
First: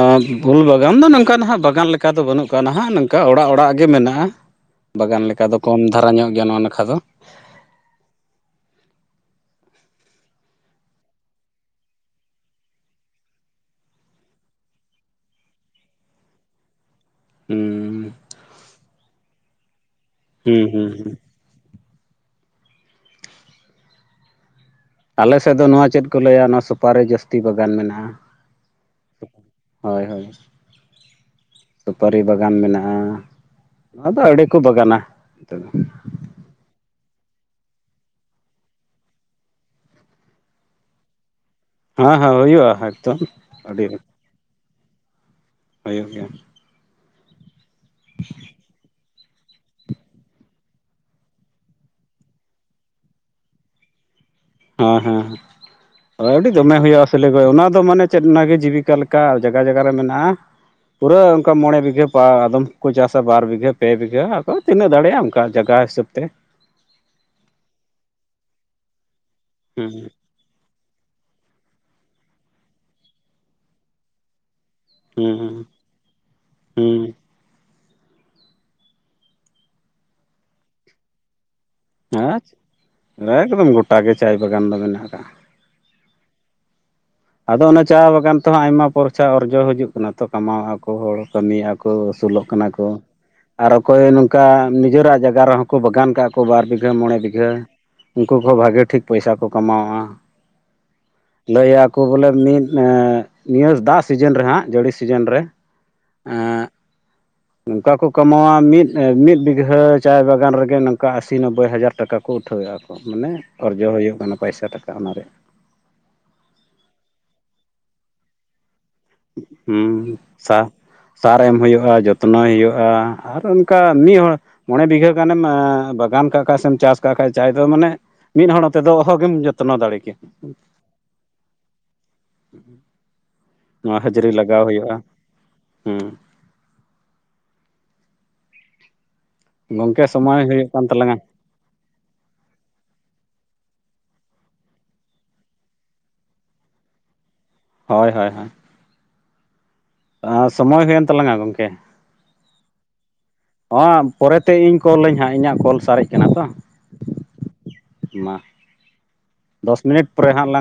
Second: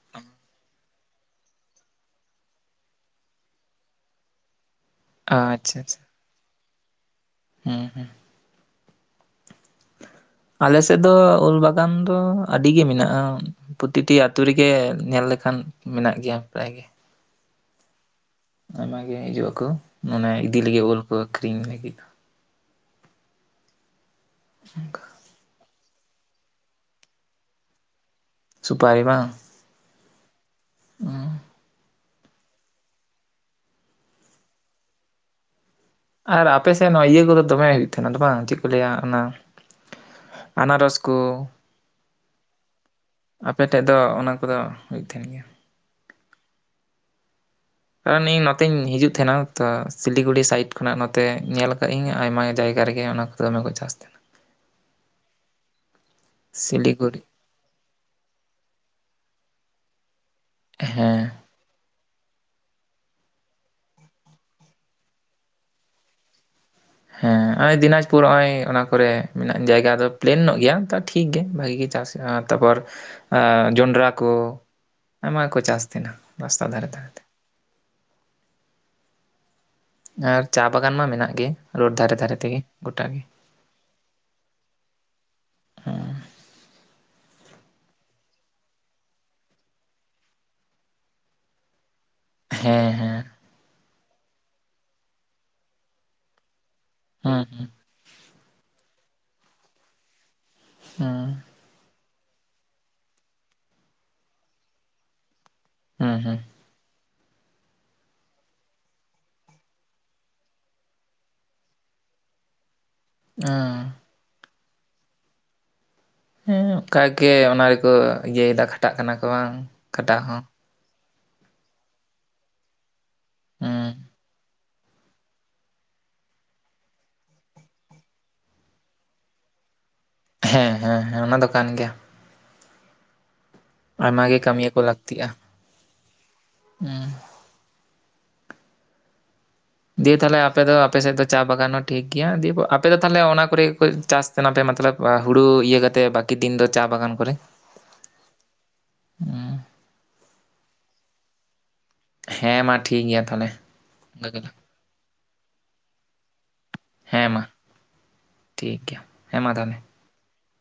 A: [inaudible] ᱯᱷᱩᱞ ᱵᱟᱜᱟᱱ ᱫᱚ ᱱᱚᱝᱠᱟ ᱱᱟᱦᱟᱜ ᱵᱟᱜᱟᱱ ᱞᱮᱠᱟ ᱫᱚ ᱵᱟᱹᱱᱩᱜ ᱟᱠᱟ ᱱᱟᱦᱟᱜ ᱱᱚᱝᱠᱟ ᱚᱲᱟᱜ ᱚᱲᱟᱜ ᱜᱮ ᱢᱮᱱᱟᱜᱼᱟ᱾ ᱵᱟᱜᱟᱱ ᱞᱮᱠᱟ ᱫᱚ
B: ᱟᱪᱪᱷᱟ
A: ᱠᱚᱢ
B: ᱟᱪᱪᱷᱟ
A: ᱫᱷᱟᱨᱟ ᱧᱚᱜ ᱜᱮᱭᱟ ᱱᱚᱣᱟ ᱱᱟᱠᱷᱟ ᱫᱚ
B: [unintelligible] ᱟᱞᱮ ᱥᱮᱫ ᱫᱚ ᱩᱞ ᱵᱟᱜᱟᱱ ᱫᱚ ᱟᱹᱰᱤ ᱜᱮ ᱢᱮᱱᱟᱜᱼᱟ᱾ ᱯᱚᱛᱤᱴᱤ ᱟᱹᱛᱩ ᱨᱮᱜᱮ ᱧᱮᱞ ᱞᱮᱠᱷᱟᱱ ᱢᱮᱱᱟᱜ ᱜᱮᱭᱟ ᱯᱟᱨᱟᱭ ᱜᱮ
A: ᱦᱩᱸᱻ
B: ᱟᱭᱢᱟᱜᱮ ᱦᱤᱡᱩᱜ ᱟᱠᱚ ᱚᱱᱮ ᱤᱫᱤ
A: ᱦᱩᱸ
B: ᱞᱟᱹᱜᱤᱫ
A: ᱦᱩᱸ
B: ᱩᱞ
A: ᱦᱩᱸ
B: ᱠᱚ ᱟᱹᱠᱷᱨᱤᱧ ᱞᱟᱹᱜᱤᱫ [unintelligible]
A: ᱟᱞᱮ ᱥᱮᱫ ᱫᱚ ᱱᱚᱣᱟ ᱪᱮᱫ ᱠᱚ ᱞᱟᱹᱭᱟ? ᱱᱚᱣᱟ ᱥᱳᱯᱟᱨᱤ ᱡᱟᱹᱥᱛᱤ ᱵᱟᱜᱟᱱ ᱢᱮᱱᱟᱜᱼᱟ᱾
B: ᱥᱩᱯᱟᱨᱤ ᱵᱟᱝ,
A: ᱦᱳᱭ ᱦᱳᱭ,
B: ᱚᱸ
A: ᱥᱩᱯᱟᱹᱨᱤ ᱵᱟᱜᱟᱱ ᱢᱮᱱᱟᱜᱼᱟ ᱱᱚᱣᱟ ᱫᱚ ᱟᱹᱰᱤ ᱠᱚ ᱵᱟᱜᱟᱱᱟ
B: ᱟᱨ ᱟᱯᱮ ᱥᱮᱫ ᱦᱚᱸᱤᱭᱟᱹ ᱠᱚᱫᱚ ᱫᱚᱢᱮ ᱦᱩᱭᱩᱜ ᱛᱟᱦᱮᱸᱱᱟ ᱵᱟᱝ, ᱪᱮᱫ ᱠᱚ ᱞᱟᱹᱭᱟ? ᱚᱱᱟ, ᱟᱱᱟᱨᱚᱥ ᱠᱩ
A: ᱦᱮᱸ ᱦᱮᱸ ᱦᱩᱭᱩᱜᱼᱟ ᱮᱠᱫᱚᱢ
B: ᱟᱯᱮ ᱴᱷᱮᱡ
A: ᱟᱹᱰᱤ
B: ᱫᱚ ᱚᱱᱟ ᱠᱚᱫᱚ [inaudible]
A: ᱦᱩᱭᱩᱜ ᱜᱮᱭᱟ,
B: ᱟᱨ ᱱᱤᱨ ᱱᱚᱛᱮᱧ ᱤᱧ ᱦᱤᱡᱩᱜ ᱛᱷᱮᱱᱟᱣ ᱛᱚ ᱥᱤᱞᱤᱜᱩᱲᱤ ᱥᱟᱭᱤᱰ ᱠᱷᱚᱱᱟᱜ ᱱᱚᱛᱮ ᱧᱮᱞ ᱟᱠᱟᱜ ᱟᱹᱧ ᱟᱭᱢᱟ ᱡᱟᱭᱜᱟ ᱨᱮᱜᱮ ᱚᱱᱟ ᱠᱚᱫᱚ ᱫᱚᱢᱮ ᱠᱚ ᱪᱟᱥᱮᱫ᱾ [inaudible]
A: ᱦᱮᱸ ᱦᱮᱸ ᱟᱹᱰᱤ ᱫᱚᱢᱮ ᱦᱩᱭᱩᱜᱼᱟ,
B: ᱥᱤᱞᱤᱜᱩᱲᱤ
A: ᱥᱤᱞᱜᱚᱭ ᱚᱱᱟ ᱫᱚ ᱢᱟᱱᱮ ᱪᱮᱫ ᱚᱱᱟᱜᱮ ᱡᱤᱵᱤᱠᱟ ᱞᱮᱠᱟ ᱡᱟᱜᱟ ᱡᱟᱜᱟ ᱨᱮ ᱢᱮᱱᱟᱜᱼᱟ ᱯᱩᱨᱟᱹ᱾
B: ᱦᱮᱸ
A: ᱚᱱᱠᱟ ᱢᱚᱬᱮ ᱵᱤᱜᱷᱟᱹ ᱵᱟ ᱟᱫᱚᱢ ᱠᱚᱠᱚ ᱪᱟᱥᱟ ᱵᱟᱨ ᱵᱤᱜᱷᱟᱹ ᱯᱮ ᱵᱤᱜᱷᱟᱹ ᱟᱫᱚ ᱛᱤᱱᱟᱹᱜ ᱫᱟᱲᱮᱭᱟᱜᱼᱟ, ᱚᱱᱠᱟ ᱡᱟᱜᱟ ᱦᱤᱥᱟᱹᱵ ᱛᱮ᱾
B: ᱦᱮᱸ ᱱᱚᱜᱼᱚᱭ ᱫᱤᱱᱟᱡᱽᱯᱩᱨ ᱱᱚᱜᱼᱚᱭ ᱚᱱᱟ ᱠᱚᱨᱮ ᱢᱮᱱᱟᱜ ᱡᱟᱭᱜᱟ
A: ᱦᱩᱸ
B: ᱫᱚ᱾ ᱯᱞᱮᱱ ᱧᱚᱜ ᱜᱮᱭᱟ ᱛᱚ ᱴᱷᱤᱠ ᱜᱮ ᱵᱷᱟᱹᱜᱤ ᱜᱮ ᱪᱟᱥ ᱦᱩᱭᱩᱜ ᱟ ᱟᱨ ᱛᱟᱯᱚᱨ ᱡᱚᱱᱰᱨᱟ ᱠᱚ ᱟᱭᱢᱟ ᱠᱚ
A: ᱦᱩᱸ
B: ᱪᱟᱥ ᱛᱟᱦᱮᱱᱟ ᱨᱟᱥᱛᱟ ᱫᱷᱟᱨᱮ
A: ᱦᱩᱸ
B: ᱫᱷᱟᱨᱮᱛᱮ ᱟᱨ ᱪᱟ ᱵᱟᱜᱟᱱ ᱢᱟ ᱢᱮᱱᱟᱜ ᱜᱮ ᱨᱳᱰ ᱫᱷᱟᱨᱮ ᱫᱷᱟᱨᱮ ᱛᱮᱜᱮ ᱜᱚᱴᱟ ᱜᱮ
A: ᱦᱮᱸ ᱮᱠᱫᱚᱢ ᱜᱚᱴᱟᱜ ᱜᱮ ᱪᱟᱭ ᱵᱟᱜᱟᱱ ᱫᱚ ᱢᱮᱱᱟᱜ ᱟᱠᱟᱫᱼᱟ ᱟᱫᱚ ᱚᱱᱟ ᱪᱟ ᱵᱟᱜᱟᱱ ᱛᱮᱦᱚᱸ ᱟᱭᱢᱟ ᱯᱚᱨᱪᱟ ᱚᱨᱡᱚ ᱦᱤᱡᱩᱜ ᱠᱟᱱᱟ ᱛᱚ ᱠᱟᱢᱟᱣᱟᱜᱼᱟᱚ ᱦᱚᱲ ᱠᱟᱹᱢᱤᱭᱮᱫᱼᱟ ᱠᱚ ᱟᱹᱥᱩᱞᱚᱜ ᱠᱟᱱᱟ ᱠᱚ
B: ᱦᱮᱸ ᱦᱮᱸ
A: ᱚᱠᱚᱭ ᱱᱚᱝᱠᱟ ᱱᱤᱡᱮᱨᱟᱜ ᱡᱟᱭᱜᱟ ᱨᱮᱦᱚᱸ ᱠᱚ ᱵᱟᱜᱟᱱ ᱠᱟᱜ ᱩᱱᱠᱩ ᱵᱟᱨ ᱵᱤᱜᱷᱟᱹ ᱢᱚᱬᱮ ᱵᱤᱜᱷᱟᱹ
B: ᱦᱩᱸ
A: ᱩᱱᱠᱩ ᱠᱚᱦᱚᱸ ᱵᱷᱟᱹᱜᱮ ᱴᱷᱤᱠ ᱯᱚᱭᱥᱟ ᱠᱚ ᱠᱟᱢᱣᱟ
B: ᱦᱩᱸ
A: ᱞᱟᱹᱭᱟᱠᱚ ᱵᱚᱞᱮ ᱢᱤᱫ ᱱᱤᱭᱟᱹ ᱫᱟᱜ ᱥᱤᱡᱤᱱ ᱨᱮ ᱦᱟᱸᱜ ᱡᱟᱹᱲᱤ ᱥᱤᱡᱤᱱ ᱨᱮ
B: ᱦᱮᱸ ᱦᱮᱸ
A: ᱮᱸᱜ ᱱᱚᱝᱠᱟ ᱠᱚ ᱠᱟᱢᱟᱣᱟ ᱢᱤᱫ ᱢᱤᱫ ᱵᱤᱜᱷᱟᱹ ᱪᱟᱭ ᱵᱟᱜᱟᱱ ᱨᱮᱜᱮ ᱱᱚᱝᱠᱟ ᱟᱥᱤ ᱱᱚᱵᱵᱳᱭ ᱦᱟᱡᱟᱨ ᱴᱟᱠᱟ ᱠᱚ ᱩᱴᱷᱟᱹᱣᱮᱫᱼᱟ ᱢᱟᱱᱮ ᱚᱨᱡᱚ ᱦᱩᱭᱩᱜ ᱠᱟᱱᱟ ᱯᱟᱭᱥᱟ ᱴᱟᱠᱟ ᱚᱱᱟ ᱨᱮᱭᱟᱜ
B: ᱦᱮᱸ ᱚᱱᱠᱟᱜᱮ ᱚᱱᱟ ᱨᱮᱠᱚ ᱤᱭᱟᱹᱭᱮᱫᱟ ᱠᱷᱟᱴᱟᱜ ᱠᱟᱱᱟ ᱠᱚ ᱵᱟᱝ
A: ᱦᱩᱸ
B: ᱠᱷᱟᱴᱟᱜ ᱦᱚᱸ
A: ᱥᱟ ᱥᱟᱨ ᱮᱢ ᱦᱩᱭᱩᱜᱼᱟ ᱡᱚᱛᱱᱚᱭ ᱦᱩᱭᱩᱜᱼᱟ ᱟᱨ ᱚᱱᱠᱟ
B: ᱦᱩᱸ
A: ᱢᱤᱫ ᱦᱚᱲ ᱢᱚᱬᱮ ᱵᱤᱜᱷᱟᱹ ᱜᱟᱱᱮᱢ ᱵᱟᱜᱟᱱ ᱠᱟᱜ ᱠᱷᱟᱡ ᱥᱮᱢ ᱪᱟᱥ ᱠᱟᱜ ᱠᱷᱟᱡ ᱡᱟᱦᱟᱸᱟᱭ ᱫᱚ ᱢᱟᱱᱮ ᱢᱤᱫ ᱦᱚᱲ ᱛᱮᱫᱚ ᱚᱦᱚᱜ ᱜᱮᱢ ᱡᱚᱛᱱᱚ ᱫᱟᱲᱮ ᱠᱮᱭᱟ
B: ᱦᱮᱸ ᱦᱮᱸ ᱦᱮᱸ ᱚᱱᱟ ᱫᱚ ᱠᱟᱱ ᱜᱮᱭᱟ
A: ᱦᱩᱸ [inaudible]
B: ᱟᱭᱢᱟ ᱜᱮ ᱠᱟᱹᱢᱤᱭᱟᱹ ᱠᱚ ᱞᱟᱹᱠᱛᱤᱜᱼᱟ
A: ᱦᱩᱸ
B: ᱦ
A: ᱜᱚᱝᱠᱮ
B: ᱫᱤᱭᱮ ᱛᱟᱦᱮ
A: ᱥᱚᱢᱚᱭ
B: ᱟᱯᱮ
A: ᱦᱩᱭᱩᱜ
B: ᱫᱚ
A: ᱠᱟᱱ
B: ᱟᱯᱮ ᱥᱮᱫ
A: ᱛᱟᱞᱟᱝᱟ
B: ᱫᱚ ᱪᱟ ᱵᱟᱜᱟᱱ ᱦᱚᱸ ᱴᱷᱤᱠ ᱜᱮᱭᱟ ᱫᱤᱭᱮ ᱟᱯᱮ ᱫᱚ ᱛᱟᱦᱚᱞᱮ ᱚᱱᱟ ᱠᱚᱨᱮ ᱪᱟᱥ ᱛᱟᱦᱮ ᱯᱮ ᱢᱚᱛᱞᱚᱵ ᱦᱩᱲᱩ ᱤᱭᱟᱹ ᱠᱟᱛᱮ ᱵᱟᱠ ᱤ ᱫᱤᱱ ᱫᱚ ᱪᱟ ᱵᱟᱜᱟᱱ ᱠᱚ
A: ᱦᱳᱭ ᱦᱳᱭ ᱦᱳᱭ [inaudible] ᱥᱚᱢᱚᱭ ᱦᱩᱭᱮᱱ ᱛᱟᱞᱟᱝᱟ ᱜᱚᱝᱠᱮ
B: ᱦᱮᱸ ᱢᱟ ᱴᱷᱤᱠ ᱜᱮᱭᱟ ᱛᱟᱦᱚᱞᱮ
A: ᱦᱟᱸ
B: ᱚᱱᱠᱟ ᱜᱮ,
A: ᱯᱚᱨᱮᱛᱮ ᱤᱧ ᱠᱚᱞᱟᱹᱧ ᱦᱟᱸᱜ ᱤᱧᱟᱹᱜ ᱠᱚᱞ ᱥᱟᱨᱮᱡ ᱠᱟᱱᱟ ᱛᱚ
B: ᱦᱮᱸ ᱢᱟ
A: ᱢᱟ
B: ᱴᱷᱤᱠ ᱜᱮᱭᱟ ᱦᱮᱸ ᱢᱟ ᱛᱟᱦᱚᱞᱮ
A: ᱫᱚᱥ ᱢᱤᱱᱤᱴ ᱯᱚᱨᱮ ᱦᱟᱜ ᱞᱟᱝ